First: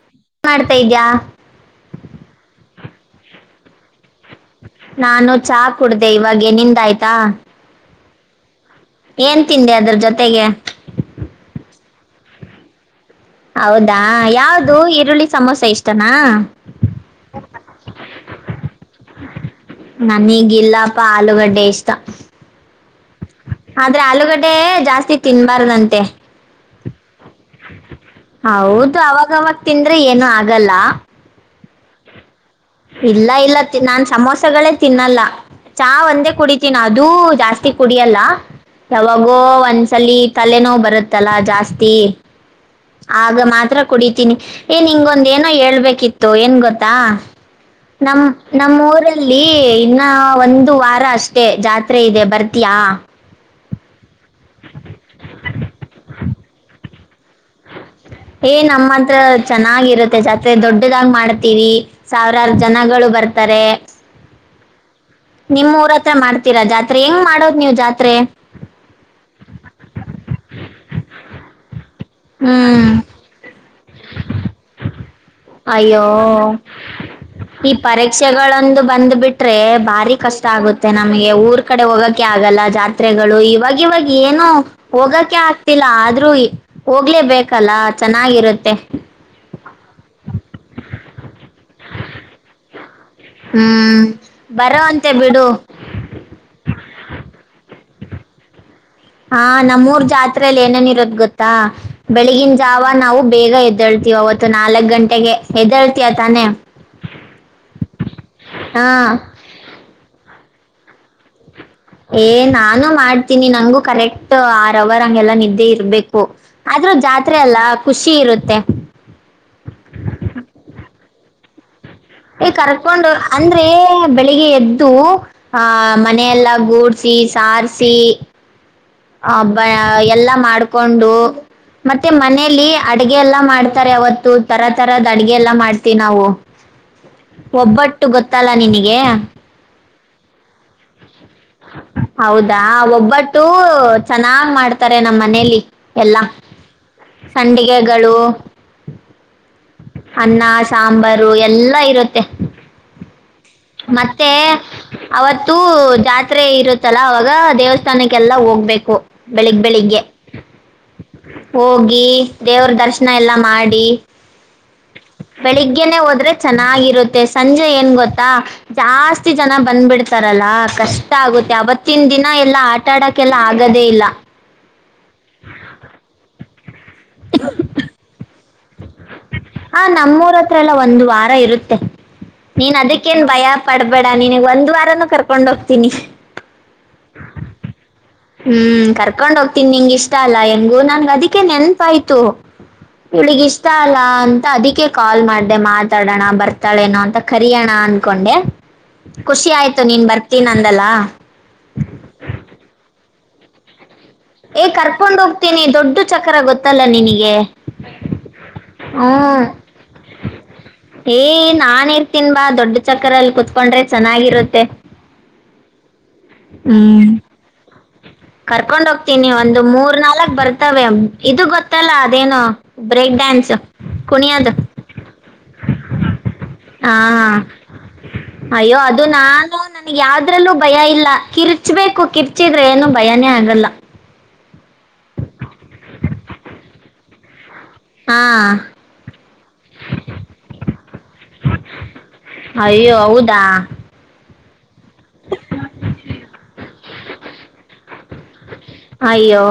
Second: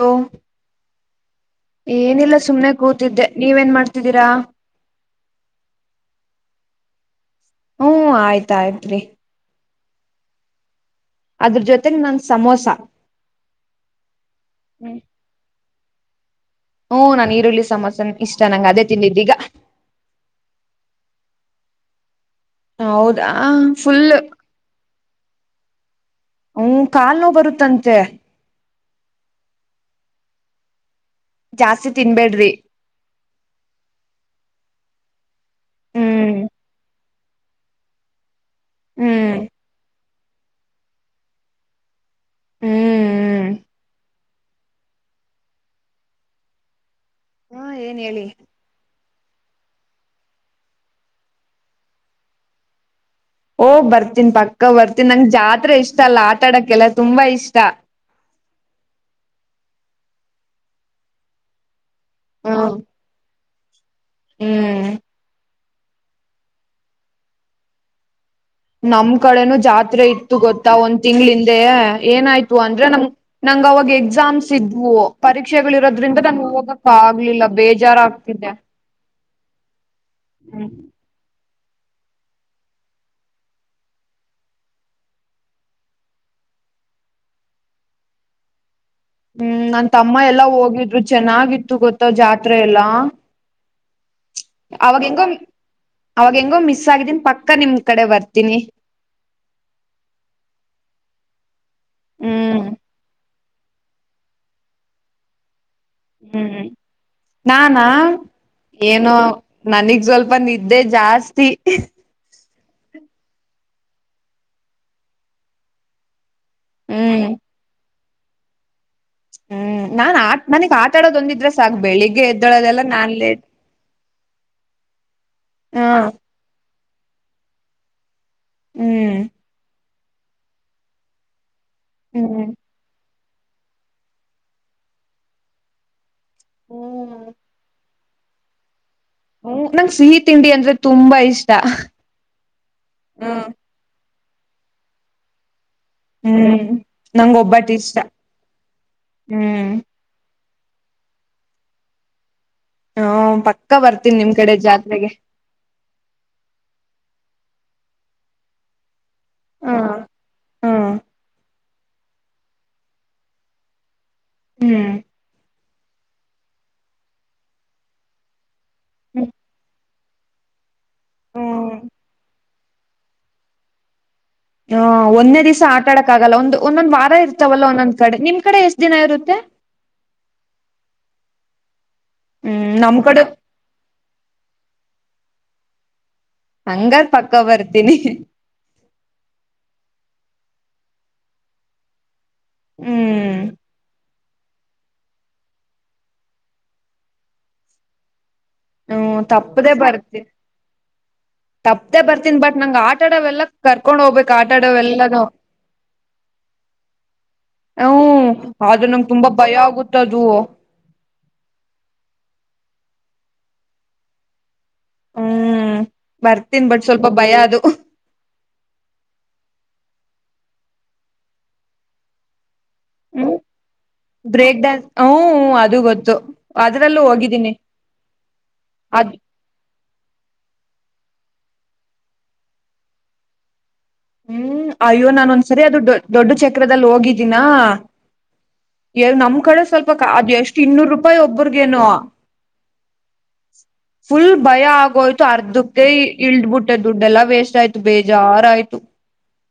ಹೋ ಮಾಡ್ತಾ ಇದ್ಯಾ ಏನಿಲ್ಲ ಸುಮ್ನೆ ಕೂತ್ ಿದ್ದೆ ನೀವೇನ್ ಮಾಡ್ತಿದ್ದೀರಾ ನಾನು ಚಾ ಕುಡ್ದ ಇವಾಗೇನಿಂದ ಆಾಯಯ್ತಾ ಹ್ಮ್ ಆಯ್ತಾಯ್ತ್್ರಿ ಅ್ರ ಜೊತೆಗೆ ಮತ್ತ ನನ್ ಸಮೋಸ ಹೌದಾ ಯಾವ್ದ ಈರುಳ್ಳಿ ಸಮೋಸ ಇಷ್ಟನಾ ಹ್ಮ ನಾನ್ ಈರುಳ್ಳಿ ಸಮೋಸ ಇಷ್ಟ ನಂಗಗೆ ಅದೇ ತಿಂದಿದ್ದೀಗ ನನೀಗಿಲ್ಲಪ್ಪ ಆಲೂಗಡ್ಡೆ ಇಷ್ಟ ಹೌದಾ ಫುಲ್ ಆದ್ರೆ ಆಲೂಗಡ್ಡೆ ಜಾಸ್ತಿ ತಿನ್ಬಾರ್ದಂತೆ ಹ ಕಾಲ್ ನೋ ಬರುತ್ತಂತೆ ಇದು ಅವಾಗವಾಗ ತಿಂದ್ರೆ ಏನು ಆಗಲ್ಲ ಜಾಸ್ತಿ ತಿನ್ಬೇಡ್ರಿ ಇಲ್ಲ ಇಲ್ಲ ನಾನ್ ಸಮೋಸಗಳೇ ತಿನ್ನಲ್ಲ ಚಾ ಒಂದೇ ಹ್ಮ್ ಕುಡಿತೀನಿ ಅ ಅದುೂ ಜಾಸ್ತಿ ಕುಡಿಯಲ್ಲ ಹ್ಮ್ ಯಾವಾಗೋ ಒಂದ್ಸಲಿ ತಲೆನೋ ಬರುತ್ತಲ್ಲಾ ಜಾಸ್ತಿ ಆಗ ಹ್ಮ್ ಮಾತ್ರ ಕುಡಿತೀನಿ ಏನ್ ನಿಂಗೊಂದ ಏನೋ ಹೇಳ್ಬೇಕಿತ್ತು ಏನ್ ಗೊತ್ತಾ ಹಾ ಏನ್ ನಮ್ಮ ಹೇಳಿ ನಮ್ಮ ಊರಲ್ಲಿ ಇನ್ನ ಒಂದು ವಾರ ಅಷ್ಟೇ ಜಾತ್ರೆ ಇದೆ ಬರ್ತಯಾ ಓ್ ಬರ್ತೀನಿ ಪಕ್ಕ ಬರ್ತೀನ್ಿ ನಂ್ ಜಾತ್ರೆ ಇಷ್ಟ ಅಲ್ಲ ಆಟ ಆಡೆಲ್ಲ ತುಂಬಾ ಇಷ್ಟ ಏ ನಮ್ಮತ್ರ ಚೆನ್ನಾಗಿರುತ್ತೆ ಜಾತ್ರೆ ದೊಡ್ಡದಾಗಿ ಮಾಡ್ತೀವಿ ಸಾವಿರಾರು ಹ್ಮ್ ಜನಗಳು ಬರ್ತಾರೆ ಹ್ಮ್ ನಿಮ್ ಊರ ಹತ್ರ ಮಾಡ್ತೀರಾ ಜಾತ್ರೆ ಹೆಂಗ್ ಮಾಡೋದ್ ನೀ್ ಜಾತ್ರೆ ನಮ್ ಕಡೆನೂ ಜಾತ್ರೆ ಇತ್ತು ಗೊತ್ತಾ ಒಂದ್ ತಿಂಗ್ಳ ಹಿಂದೇ ಏನಾಯ್ತು ಹ್ಮ್ ಅಂದ್ರೆ ನಮ ನಂಗ್ ಅವಾಗ ಎಕ್ಸಾಮ್ಸ್ ಇದ್ವು ಪರೀಕ್ಷೆಗಳಿ ಅಯ್ಯೋ ಇರೋದ್ರಿಂದ ನಾನು ಹೋಗಕ್ಕ ಆಗ್ಲಿಲ್ಲ ಬೇಜಾರುಾಗಗ್ತಿದೆೆ ೆ ಬಾರಿ ಕಷ್ಟ ಆಗುತ್ತೆ ನಮಗೆ ಊರ್ ಕಡೆ ಹೋಗಕ ಆಗಲ್ಲ ಜಾತ್ರೆಗಳು ಇವಾಗ ಇವಾಗ ಏನು ಹೋಗಕ ಆಗ್ತಿಲ್ಲ ಆದ್ರೂ ಹೋಗ್ಲೇಬೇಕಲ್ಲ ಚೆನ್ನಾಗಿರುತ್ತೆ ಹ್ಮ್ ನನ್ ತಮ್ಮ ಎಲ್ಲಾ ಹೋಗಿದ್ರು ಚೆನ್ನಾಗಿತ್ತು ಗೊತ್ತ ಜಾತ್ರೆ ಎಲ್ಲಾ ಹ್ಮ್ ಬರೋ ಅವಾಗ ಅಂತೆ ಹೆಂಗೋ ಬಿಡು ಅವಾಗ ಹೆಂಗೋ ಮಿಸ್ ಆಗಿದ್ದೀನ್ ಪಕ್ಕ ನಿಮ ಕಡೆ ಬರ್ತೀನಿ ಹಾ ನಮ್ಮ್ೂರ್ ಜಾತ್ರೆಯಲ್ಲಿ ಏನೇನ್ ಇರೋದ್ ಗೊತ್ತಾ ಬೆಳಗನ್ ಹ್ಮ್ ಜಾವ ನಾವು ಬೇಗ ಎದ್ದಳ್ತೀವಿ ಅವತ್ತು ನಾಲ್ಕಕ್ ಗಂಟೆಗೆ ಎದ್ದೇಳ್ತೀಯ ತಾನೇ ಹ್ಮ್ ನಾನಾ ಹಾ ಏನೋ ನನಗ್ ಸ್ವಲ್ಪ ನಿ ್ದೇ ಜಾಸ್ತಿ ಏ ನಾನು ಮಾಡ್ತೀನಿ ನಂಗಂಗು ಕರೆಕ್ಟ್ ಆರ್ ಅವರ್ ಹಂಗೆಲ್ಲ ನಿದ್ದೆ ಇರ್ಬೇಕು ಆದ ಹ್ಮ್ ಜಾತ್ರೆ ಅಲ್ಲಾ ಖುಷಿ ಇರುತ್ತೆ ಹ್ಮ್ ನಾನ್ ಆ ಮನಗ್ ಆಟಾಡೋದ ಒಂದಿದ್ರ ಕರ್ಕೊಂಡು ಅಂದ್ರೆ ಬೆಳಿಗ್ಗೆ ಎದ್ದು ಆಹ ಹ್ಮ ಮನೆಯಲ್ಲ ಗೂಡ್ ಗುಡಿಸಿ ಸಾರ್ಸಿ ಹ್ಮ್ ಆ ಬ ಎಲ್ಲ ಮಾಡ್ಕೊಂಡು ಮತ್ತೆ ಹ್ಮ್ ಮನೆಲಿ ಅಡುಗೆ ಗೆ ಎಲ್ಲ ಮಾಡ್ತಾರೆ ಅವತ್ತು ತರ ತರದ ಅಡಗೆ ಎಲ್ಲಾ ಮಾಡ್ತಿವಿ ನಾವು ಹ್ಮ್ ಒಬ್ಬಟ್ ಟ್ಟು ಗೊತ್ತಲ್ಲ ನಿನಿಗೆ ಹ್ಮ ನಂಗ್ ಸಿಹಿ ತಿಂಡಿ ಅಂದ್ರೆ ತುಂಬಾ ಇಷ್ಟ ಹೌದಾ ಒಬ್ಬಟ್ಟು ಚೆನ್ನಾಗ್ ಮಾಡ್ತಾರೆ ನಮ್ಮ ಮನೇಲಿ ಎಲ್ಲಾ ಹ್ಮ್ ನಂಗ್ ಒಬ್ಬಟ್ಟು ಇಷ್ಟ ಸಂಡಿಗೆಗಳು ಹ್ಮ್ ಅನ್ನ ಸಾಂಬಾರು ಎಲ್ಲಾ ಇರುತ್ತೆ ಹ್ಮ್ ಮತ್ತೆ ಅವತ್ತುೂ ಜಾತ್ರೆ ಇರುತ್ತಲ್ಲ ಅವಾಗ ದೇವಸ್ಥಾನಕ್ಕೆಲ್ಲಾ ಹೋಗ್ಬೇಕು ಬೆಳಿಗ್ ಹ ಬೆಳಿಗ್ಗೆ ಹ ಹ್ಮ್ ಹೋಗಿ ದೇವ್ರ ದರ್ಶನ ಎಲ್ಲಾ ಮಾಡಿ ಹ್ಮ್ ಬೆಳಿಗ್ಗೆನೆೇ ಹೋದ್ರೆ ಚೆನ್ನಾಗಿರುತ್ತೆ ಸಂಜೆ ಏನ್ ಗೊತ್ತಾ ಜಾಸ್ತಿ ಜನ ಬಂದ್ಬಿಡ್ತ ತರಲ್ಲಾ ಕಷ್ಟ ಆಗುತ್ತೆ ಅವತ್ತಿನ್ ದಿನ ಎಲ್ಲಾ ಆಟಾ ಆಡಕ್ಕೆೆಲ್ಲ ಆಗದೇ ಇಲ್ಲ ಹ ಒಂದೇ ದಿವಸ ಆಟಾಡಕ್ ಆಗಲ್ಲ ಒಂದ್ ಒಂದೊಂದ್ ವಾರ ಇರ್ತವಲ್ಲ ಒಂದೊಂದ ಕಡೆ ನಿಮ್ ಕಡೆ ಎಷ್ಟ್ ದಿನ ಇರುತ್ತೆ ಹ ನಮ್ಮೂರ್ ಹತ್ರ ಎಲ್ಲ ಒಂದ್ ದ್ ವಾರ ಇರುತ್ತೆ ಹ್ಮ್ ನೀನ್ ನಮ್ ಕಡೆ ಅದಕ್ಕೇನ್ ಭಯ ಪಡ್ಬೇಡ ನಿನಿಗ್ ಒಂದ ವಾರ ರನು ಕರ್ಕೊಂಡ್ ಹೋಗ್ತೀನಿ ಹಂಗಾರ್ ಪಕ್ಕ ಬರ್ತೀನಿ ಹ್ಮ್ ಕರ್ಕೊಂಡ್ ಹೋಗ್ತೀನಿ ನಿಂಗ ಇಷ್ಟ ಅಲ್ಲ ಹೆಂಗು ನನಿಗ್ ಅದಿಕ್ಕೆ ನೆನ್ಪಾಯ್ತು ಹ್ಮ್ ಇವ್ಳಿಗ್ ಇಷ್ಟ ಅಲ್ಲ ಅಂತ ತ ಅದಿಕ್ಕೆ ಕಾಲ್ ಮಾಡ್ದೆ ಮಾತಾಡೋಣ ಬರ್ತಾಳೇನೋ ಅಂತ ಕರಿಯೋಣ ಅನ್ಕೊಂಡೆ ಹ್ಮ ಖುಷಿ ತಪ್ಪದೆೇ ಆಯ್ತು ನೀನ್ ಬರ್ತಿ ಬರ್ತೀನಂದಲ್ಲ ತಪ್ಪ್ದೇ ಬರ್ತೀನಿ ಬಟ್ ನಂಗ ಆಟ ಆಡ್ ಡವೆಲ್ಲ ಕರ್ಕೊ ಕರ್ಕೊಂಡ್ ಹೋಗ್ಬೇಕ ಏ ಕರ್ಕೊಂಡ್ ಆಟಾಡವೆಲ್ಲನು ಹೋಗ್ತೀನಿ ದೊಡ್ಡ ಚಕ್ರ ಗೊತ್ತಲ್ಲ ನಿನಗೆ -ಹ್ಮ್ ಆದ್ರೆ ನಂಗ್ ತುಂಬಾ ಹ್ಮ್ ಭಯ ಆಗುತ್ತೆ ಅದು ಏ ನಾನ್ ಇರ್ತೀನ್ ಬಾ ದೊಡ್ಡ ಚಕ್ರಲ್ಲಿ ಕುೂತ್ಕೊಂಡ್ರೆ ಚೆನ್ನಾಗಿರುತ್ತೆ ಬರ್ತಿನ್ ಬಟ್ ಸ್ವಲ್ಪ ಹ್ಮ್ ಭಯ ಅದು ಕರ್ಕೊಂಡ್ ಹೋಗ್ತೀನಿ ಒಂದು ಮೂರ್ ನಾಲ್ಕ್ ಬರ್ತವೆ ಇದು ಗೊತ್ತಲ್ಲ ಅದೇನು ಬ್ರೇಕ್ ಡ್ಯಾನ್ಸ್ ಕುಣಿಯೋದು ಬ್ರೇಕ್ಡಾನ್ಸ್ ಹ್ಮ್ ಅದು ಗೊತ್ತು ಅದ್ರಲ್ಲೂ ಹಾ ಹೋಗಿದ್ದೀನಿ ಅಯ್ಯೋ ಅದು ಅದ್ ನಾನು ನನಿಗೆ ಯದ್ರಲ್ಲೂ ಭಯ ಇಲ್ಲ ಕಿರ್ಚಬೇಕು ಕಿರ್ಚಿದ್ರೆ ಏನು ಭಯನೇ ಆಗಲ್ಲ ಹ್ಮ್ ಅಯ್ಯೋ ನಾನೊಂದ್ಸರಿ ಅದು ದೊಡ್ಡ ಚಕ್ರದಲ್ಲಿ ಹೋಗಿದ್ದೀಿನಾ ಹಾ ಎ ನಮ್ ಕಡೆ ಸ್ವಲ್ಪ ಅದು ಎಷ್ಟು ಇನ್ನೂರು ರೂಪಾಯಿ ಒಬ್ರಿಗೇನೋ ಅಯ್ಯೋ ಹೌದಾ ಭಯ ಆಗೋಯ್ತು ಅರ್ಧಕ್ಕೆ ಇಲ್ಡ್ಬಿಟ್ಟೆ ದುಡ್ಡೆಲ್ಲಾ ವೇಸ್ಟ್ ಆಯ್ತು ಬೇಜಾರಾಯ್ತು ಅಯ್ಯೋ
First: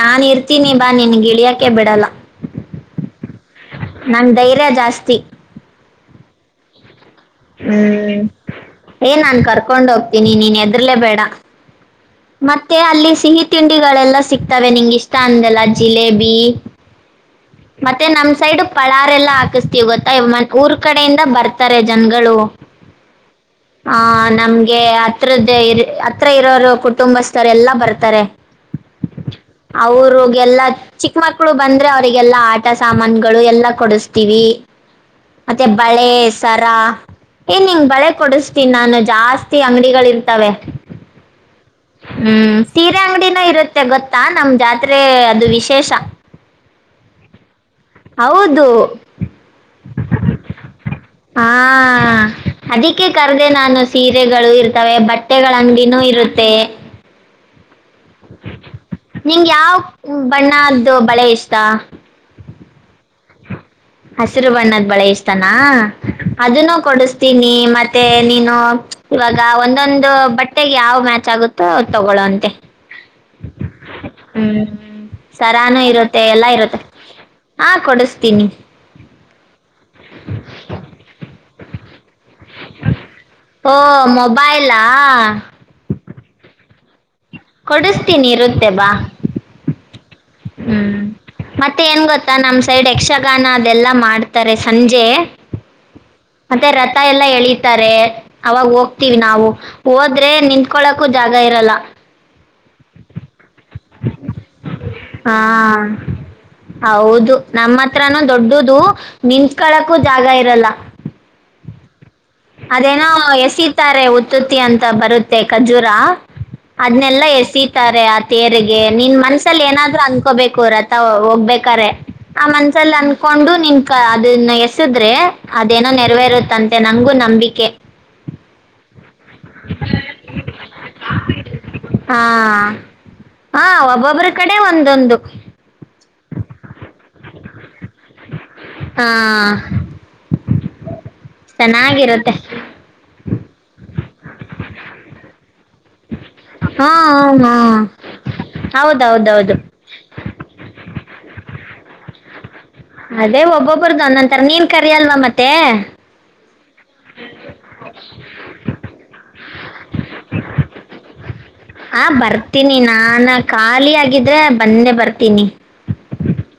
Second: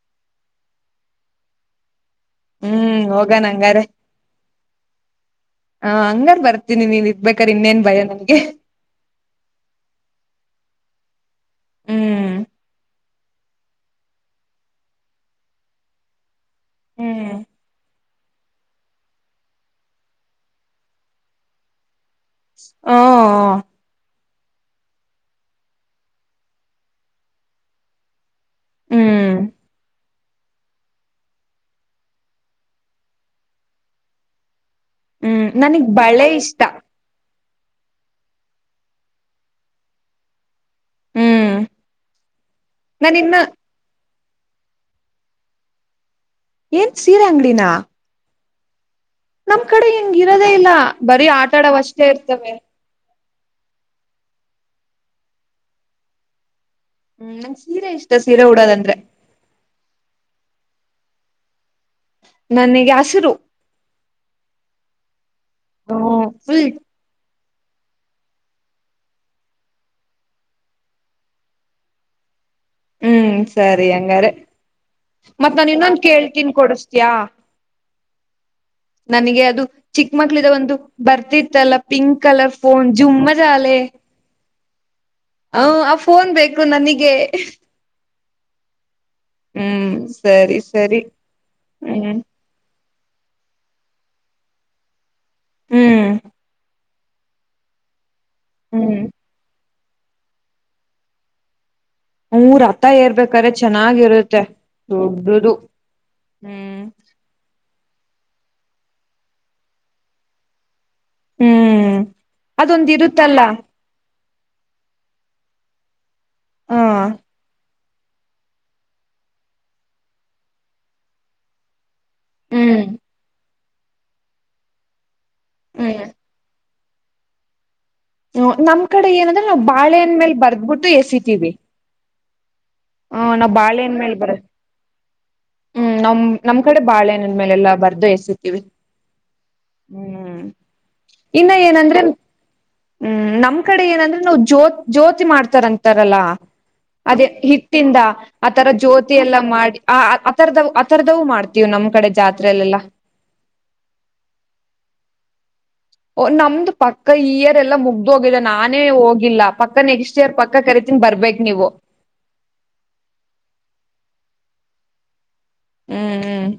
ನಾನ್ ಇರ್ತೀನಿ ಬಾ ನಿನಿಗ್ ಇಳಿಯಕಕ್ಕೆ ಬಿಡಲ್ಲ ಹ್ಮ್ ಹೋಗಣ ಹಂಗಾರೆ ನಂಗ್ ಧೈರ್ಯ ಜಾಸ್ತಿ ಹ ಹಂಗಾರ ಬರ್ತೀನಿ ನೀನ್ ಇರ್ ಹ್ಮ್ ಏ ನಾನ್ ಕರ್ಕೊಂಡ್ ಹೋಗ್ತೀನಿ ನೀನ್ ಎದ್ರಲೆೇ ಬೇಡ ಹ್ಮ್ ಮತ್ತೆ ಅಲ್ಲಿ ಸಿಹಿ ತಿಂಡಿಗಳೆಲ್ಲ ಸಿಕ್ತವೆ ನಿಂಗ್ ಇಷ್ಟ ಅಂದಲ್ಲ ಜಿಲೇಬಿ ಹ್ಮ್ ಮತ್ತೆ ನಮ್ ಸೈಡ್ ಪಳಾರ್ ಎಲ್ಲಾ ಹಾಕುಸ್ತಿವಿ ಗೊತ್ತಾ ಊರ್ ಕಡೆಯಿಂದ ಬರ್ತಾರೆ ಹು ಹ್ಮ್ ಹ ನಮ್ಗೆ ಹತ್ರದ್ದೆ ಹತ್ರ ಇರೋರು ಕುಟುಂಬಸ್ಥರೆಲ್ಲ ಬರ್ತಾರೆ ಹ [inaudible] ಹ್ಮ್ ಅವ್ರಗೆಲ್ಲಾ ಚಿಕ್ಕ ಮಕ್ಳು ಬಂದ್ರೆ ಅವ್ರರಿಗೆಲ್ಲಾ ಆಟ ಸಾಮಾನ್ಗಳು ಎಲ್ಲಾ ಕೊಡಸ್ತೀವಿ ಹ್ಮ್ ಮತ್ತೆ ನನಗ್ ಬಳೆ ಇಷ್ಟ ಸರಾ ಏನಿಂಗ ಬಳೆ ಕೊಡಿಸ ತ್ತಿನ ನಾನು ಜಾಸ್ತಿ ಅಂಗಡಿಗಳ ಇರ್ತವೆ ಹ್ಮ್ ಹ್ಮ್ ಸೀರೆ ನಾನಿನ್ನ ಅಂಗಡಿನೂ ಇರುತ್ತೆ ಗೊತ್ತಾ ನಮ್ ಜಾತ್ರೆ ಅದು ವಿಶೇಷ ಏನ್ ಸೀರೆ ಅಂಗಡಿನ ಹೌದು ನಮ್ ಕಡೆ ಹಿಂಗ ಇರದೇ ಇಲ್ಲ ಬರೀ ಆಟಾಡವಷ್ಟೇ ಇರ್ತವೆ ಕರ್ದೆ ನಾನು ಸೀರೆಗಳು ಇರ್ತವೆ ಬಟ್ಟೆಗಳ ಅಂಗಡಿನೂ ಇರುತ್ತೆ ಹ್ಮ್ ಸೀರೆ ಇಷ್ಟ ಸೀರೆ ಉಡೋದಂದ್ರೆ ನಿಂಗ ಯಾವ ಬಣ್ಣದ್ದು ಬಳೆ ಇಷ್ಟ ನನಗೆ ಹಸಿರು ಹಸಿರು ಬಣ್ಣದ ಬಳೆ ಇಷ್ಟನಾ ಹ್ಮ್ ಫುಲ್ ಅದನ್ನ ಕೊಡಸತೀನಿ ಮತ್ತೆ ನೀನು ಇವಾಗ ಒಂದೊಂದು ಬಟ್ಟೆಗೆ ಯಾವ ಮ್ಯಾಚ್ ಆಗುತ್ತೋ ಅದು ತಗೊಳ್ಳುವಂತೆ ಹ್ಮ್ ಸರಿ ಅಂಗಾರೆ ಮತ್ತ್ ನಾನ ಸರಾನೂ ಇನ್ನೊಂದು ಇರುತ್ತೆ ಎಲ್ಲ ಕೇಳ್ತೀನ್ ಇರುತ್ತೆ ಕೊಡಸ್ತಿಯಾ ಹಾಂ ಕೊಡಿಸ್ತೀನಿ ನನಗೆ ಅದು ಚಿಕ್ಕಮಕ್ಳದ ಒಂದು ಬರ್ತಿತ್ತಲ್ಲ ಪಿಂಕ್ ಕಲರ್ ಫೋನ್ ಓ ಜುಮ್ಮಜಾಲೆ ಮೊಬೈಲಾ ಹ್ಮ್ ಆ ಫೋನ್ ಬೇಕು ನನಗೆ ಕೊಡಿಸ್ತೀನಿ ಇರುತ್ತೆ ಬಾ ಹ್ಮ್ ಸರಿ ಸರಿ ಹ್ಮ್ ಮತ್ತೆ ಏನ್ ಹ್ಮ್ ಗೊತ್ತಾ ನಮ್ ಸೈಡ್ ಯಕ್ಷಗಾನ ಅದೆಲ್ಲ ಮಾಡ್ತಾರೆ ಸಂಜೆ ಹ್ಮ್ ಮತ್ತೆ ರ ತ ಎಲ್ಲಾ ಎಳೀತಾರೆ ಅವಾಗ ಹ್ಮ್ ಹೋಗ್ತಿವಿ ನಾವು ಹೋದ್ರೆ ನಿಂತಕೊಳಕು ಜಾಗ ಇರಲ್ಲ ಹ್ಮ್ ರತ್ತ ಏರ್ಬೇಕ್ರಾ ಚೆನ್ನಾಗಿರುತ್ತೆ ಹಾ ದೊಡ್ಡದು ಹೌದು ನಮ್ಮ ಹತ್ರಾನ ದೊಡ್ಡದು ನಿಂತ್ಕಳಕ್ಕೂ ಜಾಗ ಇರಲ್ಲ ಹ್ಮ್ ಅದೊಂದ ಅದೇನೋ ಇರುತ್ತಲ್ಲ ಎಸಿತಾರೆ ತುತಿ ಅಂತ ಬರುತ್ತೆ ಖಜೂರ ಹ ಅದನ್ನೆಲ್ಲಾ ಎಸ ಇತಾರೆ ಆ ತೇರಿಗೆ ನಿನ್ ಮನ್ಸಲ್ಲಿ ಏನಾದ್ರು ಅನ್ಕೋಬೇಕು ರತ ಹೋಗ್ಬೇಕಾರೆ ಆ ಹ್ಮ್ ಮನ್ಸಲ್ ಅನ್ಕೊಂಡು ನಿನ್ ಕ ಅದನ್ನ ಎಸಿದ್ರೆ ಅದೇನೋ ನೆರವೇರುತ್ತಂತ ನಂಗು ನಂಬಿಕೆ ಹ್ಮ್ ನಮ್ ಕಡೆ ಏನಂದ್ರೆ ನಾವು ಬಾಳೆನ್ ಮೇಲೆ ಬರ್ದ್ಬಿಟ್ಟು ಎಸಿತೀವಿ ಹಾ ಆ ನಾವ್ ಹ ಬಾಳೆಹಣ್ ಮೇಲ್ ಒಬ್ಬೊಬ್ಬ್ರ ಬರ ಕಡೆ ಒಂದೊಂದು ಹ್ಮ್ ನಮ್ ನಮ್ ಕಡೆ ಬಾಳೆಹಣ್ಣನನ್ ಮೇಲೆಲ್ಲಾ ಬರ್ದು ಎಸಿತಿವಿ ಹಾಂ ಹ್ಮ್ ಇನ್ನ ಏನಂದ್ರೆ ಚೆನ್ನಾಗಿರುತ್ತೆ ಹ್ಮ್ ನಮ್ ಕಡೆ ಏನಂದ್ರೆ ನಾವ ಜ್ಯೋ ಜ್ಯೋತಿ ಮಾಡ್ತಾರಂತಾರಲ್ಲಾ ಹಾ ಹ ಹ್ಮ್ ಆ ತರ ಜ್ಯೋತಿ ಎಲ್ಲಾ ಮಾಡಿ ಆ ಆರದ ಆ ತರದವು ಮಾಡ್ತೀವ ನಮ್ ಕಡೆ ಜಾತಿ ಅದೇ ಒಬ್ಬೊಬ್ಬರ್ದು ಒಂದಂದತರ ನೀನ್ ಕರಿ ಅಲ್ವಾ ಮತ್ತೆ ಓ ನಮ್ದು ಪಕ್ಕ ಇಯರ್ ಎಲ್ಲಾ ಮುಗ್ದು ಹೋಗಿದೆ ನಾನೇ ಹೋಗಿಲ್ಲ ಪಕ್ಕ ನೆಕ್ಸ್ಟ್ ಇಯರ್ ಪಕ್ಕ ಕರಿತ ಬರ್ಬೇಕ್ ನೀವು ಆ ಬರ್ತೀನಿ ನಾನ ಖಾಲಿ ಆಗಿದ್ರ ಬಂದೆ ಬರ್ತೀನಿ. ಹ್ಮ್ ಹ್ಮ್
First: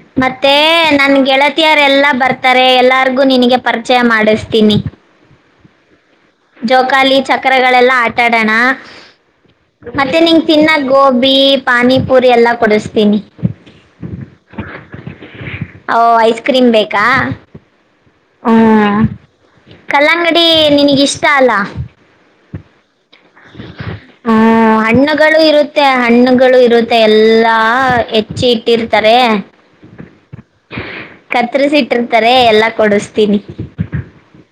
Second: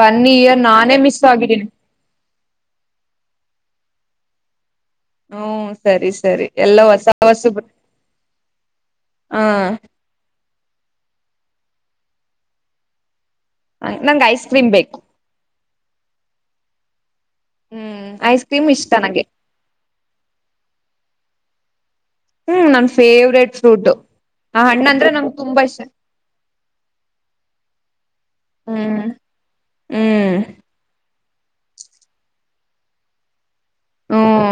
ಬನ್ನಿ ಮತ್ತೆ ಇಯರ್ ನಾನೇ ನನ್ ಮಿಸ್ ಆಗಿದ್ದೀನಿ ಗೆಳತಿಯರೆಲ್ಲಾ ಬರ್ತಾರೆ ಎಲ್ಲಾರ್ಗು ನಿನಗೆ ಪರಿಚಯ ಮಾಡಿಸ್ತೀನಿ ಹ್ಮ ಸರಿ ಸರಿ ಎಲ್ಲ ಹೊಸ ಜೋಕಾಲಿ ಹೊಸ ಚಕ್ರಗಳೆಲ್ಲ ಆಟಾಡೋಣ ಹ ಮತ್ತೆ ನಿಂಗ ತಿನ್ನಕ ಗೋಬಿ ಪಾನಿಪುರಿ ಎಲ್ಲ ಕೊಡಸ್ತೀನಿ ಹ ನಂಗೆ ಐಸ್ ಕ್ರೀಮ್ ಬೇಕು ಓ ಐಸ್ ಕ್ರೀಮ್ ಬೇಕಾ ಹ್ಮ್ ಐಸ್ ಕ್ರೀಮ್ ಹ್ಮ ಇಷ್ಟ ನಂಗೆ ಕಲ್ಲಂಗಡಿ ನಿನಗಿಷ್ಟ ಅಲ್ಲ. ಹ್ಮ ನಮ ಫೇವರೇಟ್ ಫ್ರೂಟ್. ಹ್ಮ ಅಂದ್ರೆ ನಂಗೆ ಹಣ್ಣುಗಳು ತುಂಬಾ ಇಷ್ಟ ಇರುತ್ತೆ ಹಣ್ಣಗಳು ಇರುತ್ತೆ ಎಲ್ಲಾ ಹೆಚ್ಚಿ ಇಟ್ಟಿರ್ತಾರೆ. ಹ್ಮ. ಕತ್ತರ್ಸಿ ಇಟ್ಟಿರ್ತಾರೆ ಎಲ್ಲಾ ಕೊಡಸತೀನಿ. ಹ್ಮ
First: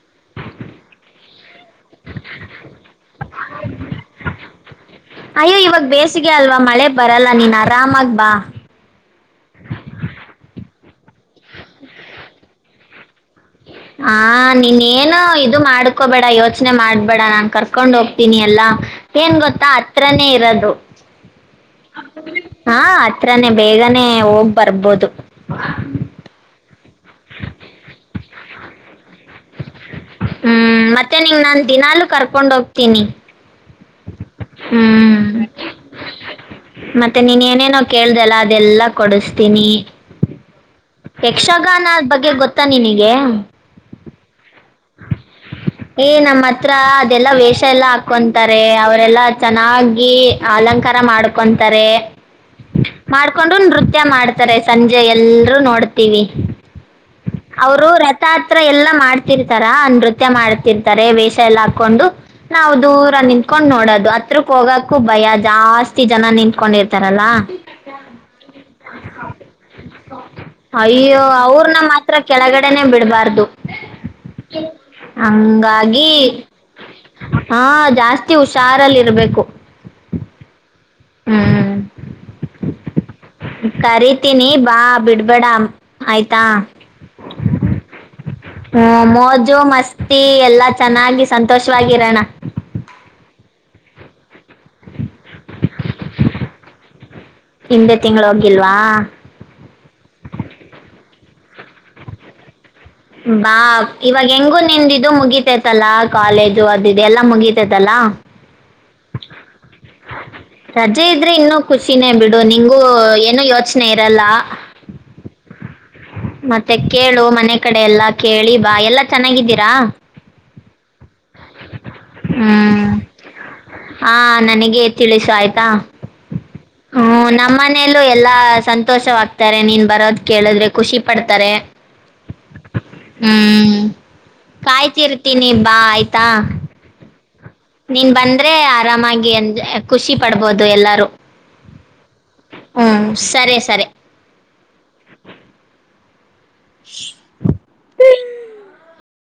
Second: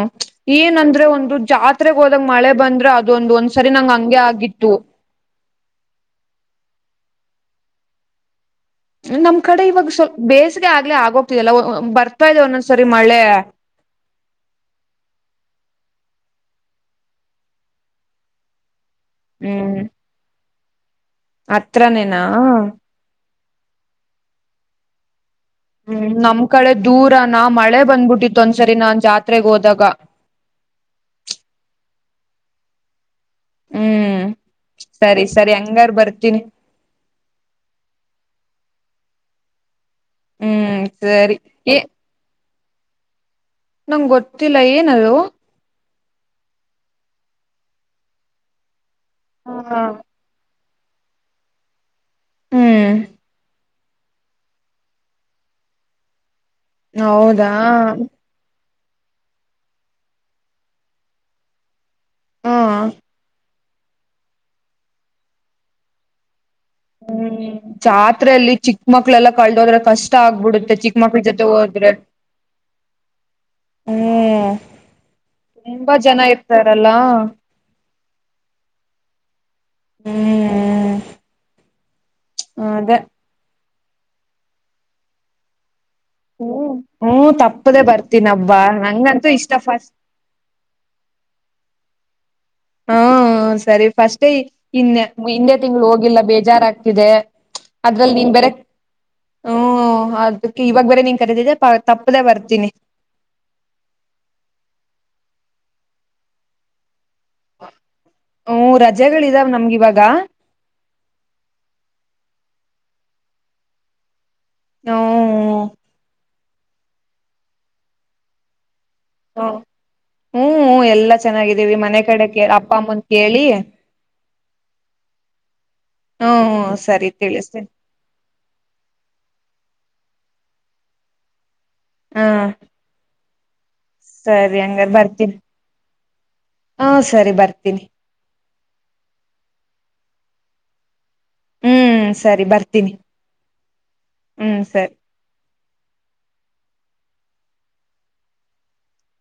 ಏನಂದ್ರೆ ಒಂದು ಜಾತ್ರೆಗ ಹೋದಾಗ ಮಳೆ ಬಂದ್ರೆ ಅದೊಂದ ಒಂದ್ಸರಿ ನಂಗ ಹಂಗೆ ಆಗಿತ್ತು. ಅಯ್ಯೋ ಇವಾಗ ಬೇಸಿಗೆ ಅಲ್ವಾ ಮಳೆ ಬರಲ್ಲ ನೀನ ಆರಾಮಾಗ ಬಾ. ನಮ ಕಡೆ ಇವಾಗ ಸ್ವಲ ಬೇಸಿಗೆ ಆಗ್ಲೇ ಆಗೋಗ್ತಿದಲ್ಲ ಬರ್ತಾ ಇದೆ ಒಂದೊಂದ್ಸರಿ ಮಳೆ ಆ ನೀನ ಎನು ಇದು ಮಾಡ್ಕೊಬೇಡ ಯೋಚನೆ ಮಾಡ್ಬೇಡ ನಾನ ಕರ್ಕೊಂಡ ಹೋಗ್ತೀನಿ ಎಲ್ಲಾ ಏನ್ ಗೊತ್ತಾ ಹತ್ರನೇ ಇರೋದು. ಅತ್ರನೇನಾ ತ್ರನೇ ಬೇಗನೆ ಹೋಗ ಬರ್ಬೋದು. ಹ್ಮ ನಮ್ ಕಡೆ ದೂರ ನಾ ಮಳೆ ಬಂದ್ಬಿಟ್ಟಿತ್ತು ಒಂದ್ಸರಿ ನಾನ್ ಜಾತ್ ಹ್ಮ ಮತ್ತೆ ನಿಂಗ ನಾನ ದಿನಲು ಕರ್ಕೊಂಡ ಹೋಗ್ತೀನಿ. ಹ್ಮ. ಹ್ಮ ಮತ್ತೆ ನೀನ ಏನೇನೋ ಕೇಳ್ದಲ್ಲ ಅದೆಲ್ಲಾ ಕೊಡಸಸ್ತೀನಿ. ಹ್ಮ. ಯಕ್ಷಗಾನ ಬಗ್ಗೆ ಗೊತ್ತ ನಿನಗೆ ನಂಗ ಗೊತ್ತಿಲ್ಲ ಏನದು. ಏ ನಮ್ಮ ಹತ್ರ ಅದೆಲ್ಲಾ ವೇಷ ಎಲ್ಲಾ ಹಾಕೊಂತಾರೆ ಅವ ರೇಲ್ಲ ಚೆನ್ನಾಗಿ ಅಲಂಕಾರ ಮಾಡ್ಕೊಂತಾರೆ ಹ್ಮ್ ಮಾಡ್ಕೊಂಡು ನೃತ್ಯ ಮುೃತ್ಯ ಮಾಡ್ತಾರೆ ಸಂಜೆ ಎಲ್ರೂ ನೋಡ್ತೀವಿ. ಹೌದಾ. ತ್ರ ಎಲ್ಲಾ ಮಾಡ್ತರ್ತಾರ ನೃತ್ಯ ಮಾಡ್ತರ್ತಾರೆ ವೇಷ ಎಲ್ಲ ಹಾಕೊಂಡು ಹಾ ನಾವು ದೂರ ನಿಂತ ಕೊಂಡ್ ನೋಡೋದು ಹತ್ರಕ್ಕ ಹೋಗಕ್ಕೂ ಭಯ ಜಾಸ್ತಿ ಜನ ನಿನ್ ಹ್ಮ ಜಾತ್ರೆಲ್ಲಿ ಚಿಕ್ಕ ಮಕ್ಳೆಲ್ಲ ಎಲ್ಲ ಕಳ್ದೋದ್ರೆ ಕಷ್ಟ ಆಗ್ಬಿಡುತ್ತೆ ಚಿಕ್ಕ ಮಕ್ಳ ಜೊತೆ ಪೂರ್ನ ಮಾತ್ರ ಕೆಳಗಡನೆೇ ಬಿಡ್ಬಾರ್ದು. ಹ್ಮ. ಹಂಗಾಗಿ ಇರ್ತಾರಲ್ಲ ಹ ಜಾಸ್ತಿ ಕಿ ಹುಷಾರಲ್ಲಿ ಇರ್ಬೇಕು. ಹ್ಮ ಹ್ಮ. ಹ್ಮ. ಅದ ಕರಿತೀನಿ ಬಾ ಬಿಡ್ಬೇಡ. ಆಯ್ತಾ ಹ್ಮ ಹ್ಮ ತಪ್ಪದೆೇ ಬರ್ತೀನ ಪ ಹ್ಮ ಮೋಜು ಮಸ್ತಿ ಎಲ್ಲಾ ಚೆನ್ನಾಗಿ ಸಂತೋಷವಾಗಿರಣ. ಹ್ನ ಸರಿ ಫಸ್ಟೇ ಇನ್ನ ಹಿಂದೆ ತಿಂಗಳು ಹೋಗಿಲ್ಲ ಬೇಜಾರಾಗ್ತಿದೆ. ಹಿಂದೆ ಅದ್ರಲ್ಲಿ ತಿಂಗಳು ನೀನ ಬೇರೆ ಹೋಗಿಲ್ವಾ ಹ್ಮ. ಅದಕ್ಕೆ ಇವಾಗ ಬೇರ ನೀನ ಕರೀತಿದ್ದ ತಪ್ಪದೆೇ ಬರ್ತೀನಿ. ಬಾ ಇವಾಗ ಹೆಂಗು ನಿಂದದು ಮುಗಿತೈತಲ್ಲಾ ಕಾಲೇಜು ಅದ ದೆ ಎಲ್ಲ ಮುಗತೈತಲ್ಲ. ಹ್ಮ್ ರಜೆಗಳ ಇದಾವ್ ನಮ್ಗ ಇವಾಗ ರಜೆ ಇದ್ರೆ ಇನ್ನೂ ಖುಷಿನೇ ಬಿಡ. ಡು ನಿಂಗೂ ಏನು ಯೋಚನೆ ಇರಲ್ಲ. ಹ್ನು ಮತ್ತೆ ಕೇಳು ಮನೆ ಕಡೆ ಎಲ್ಲಾ ಕೇಳಿ ಬಾ ಎಲ್ಲಾ ಚೆನ್ನಾಗಿದ್ದೀರಾ. ಹ್ಮ ಹು ಎಲ್ಲಾ ಚೆನ್ನಾಗಿದ್ದೀವಿ ಮನೆ ಕಡೆ ಅಪ್ಪ ಹ್ಮ್ ಅಮ್ಮನ ಕೇಳಿ ಹಾ ನನಗೆ ತಿಳಿಸಾಯ್ತಾ ಹ್ಮ್ ಸರಿ ಹ್ಮೂ ತಿಳಿಸ್ತೀನಿ ನಮ್ಮನೆಲು ಎಲ್ಲಾ ಸಂತೋಷವಾಗ್ತಾರೆ ನಿ ನೀನ್ ಬರೋದ್ ಕೇಳಿದ್ರೆ ಖುಷಿ ಪಡ್ತಾರೆ ಹ್ಮ್ ಹ್ಮ್ ಬರ್ತೀನಿ ಕಾಯ್ತಿರ್ತೀನಿ ಬಾ ಆಯ್ತಾ ಹ್ಮ ಸರಿ ಬರ್ತೀನಿ ನೀನ್ ಬಂದ್ರೆ ಆರಾಮಾಗಿ ಎಂದ್ ಖುಷಿ ಪಡ್ಬೋದು ಎಲ್ಲಾರು ಹ್ಮ್ ಹ್ಮ್ ಸರೆ ಸರೆ ಹ್ಮು ಸರ್ [inaudible]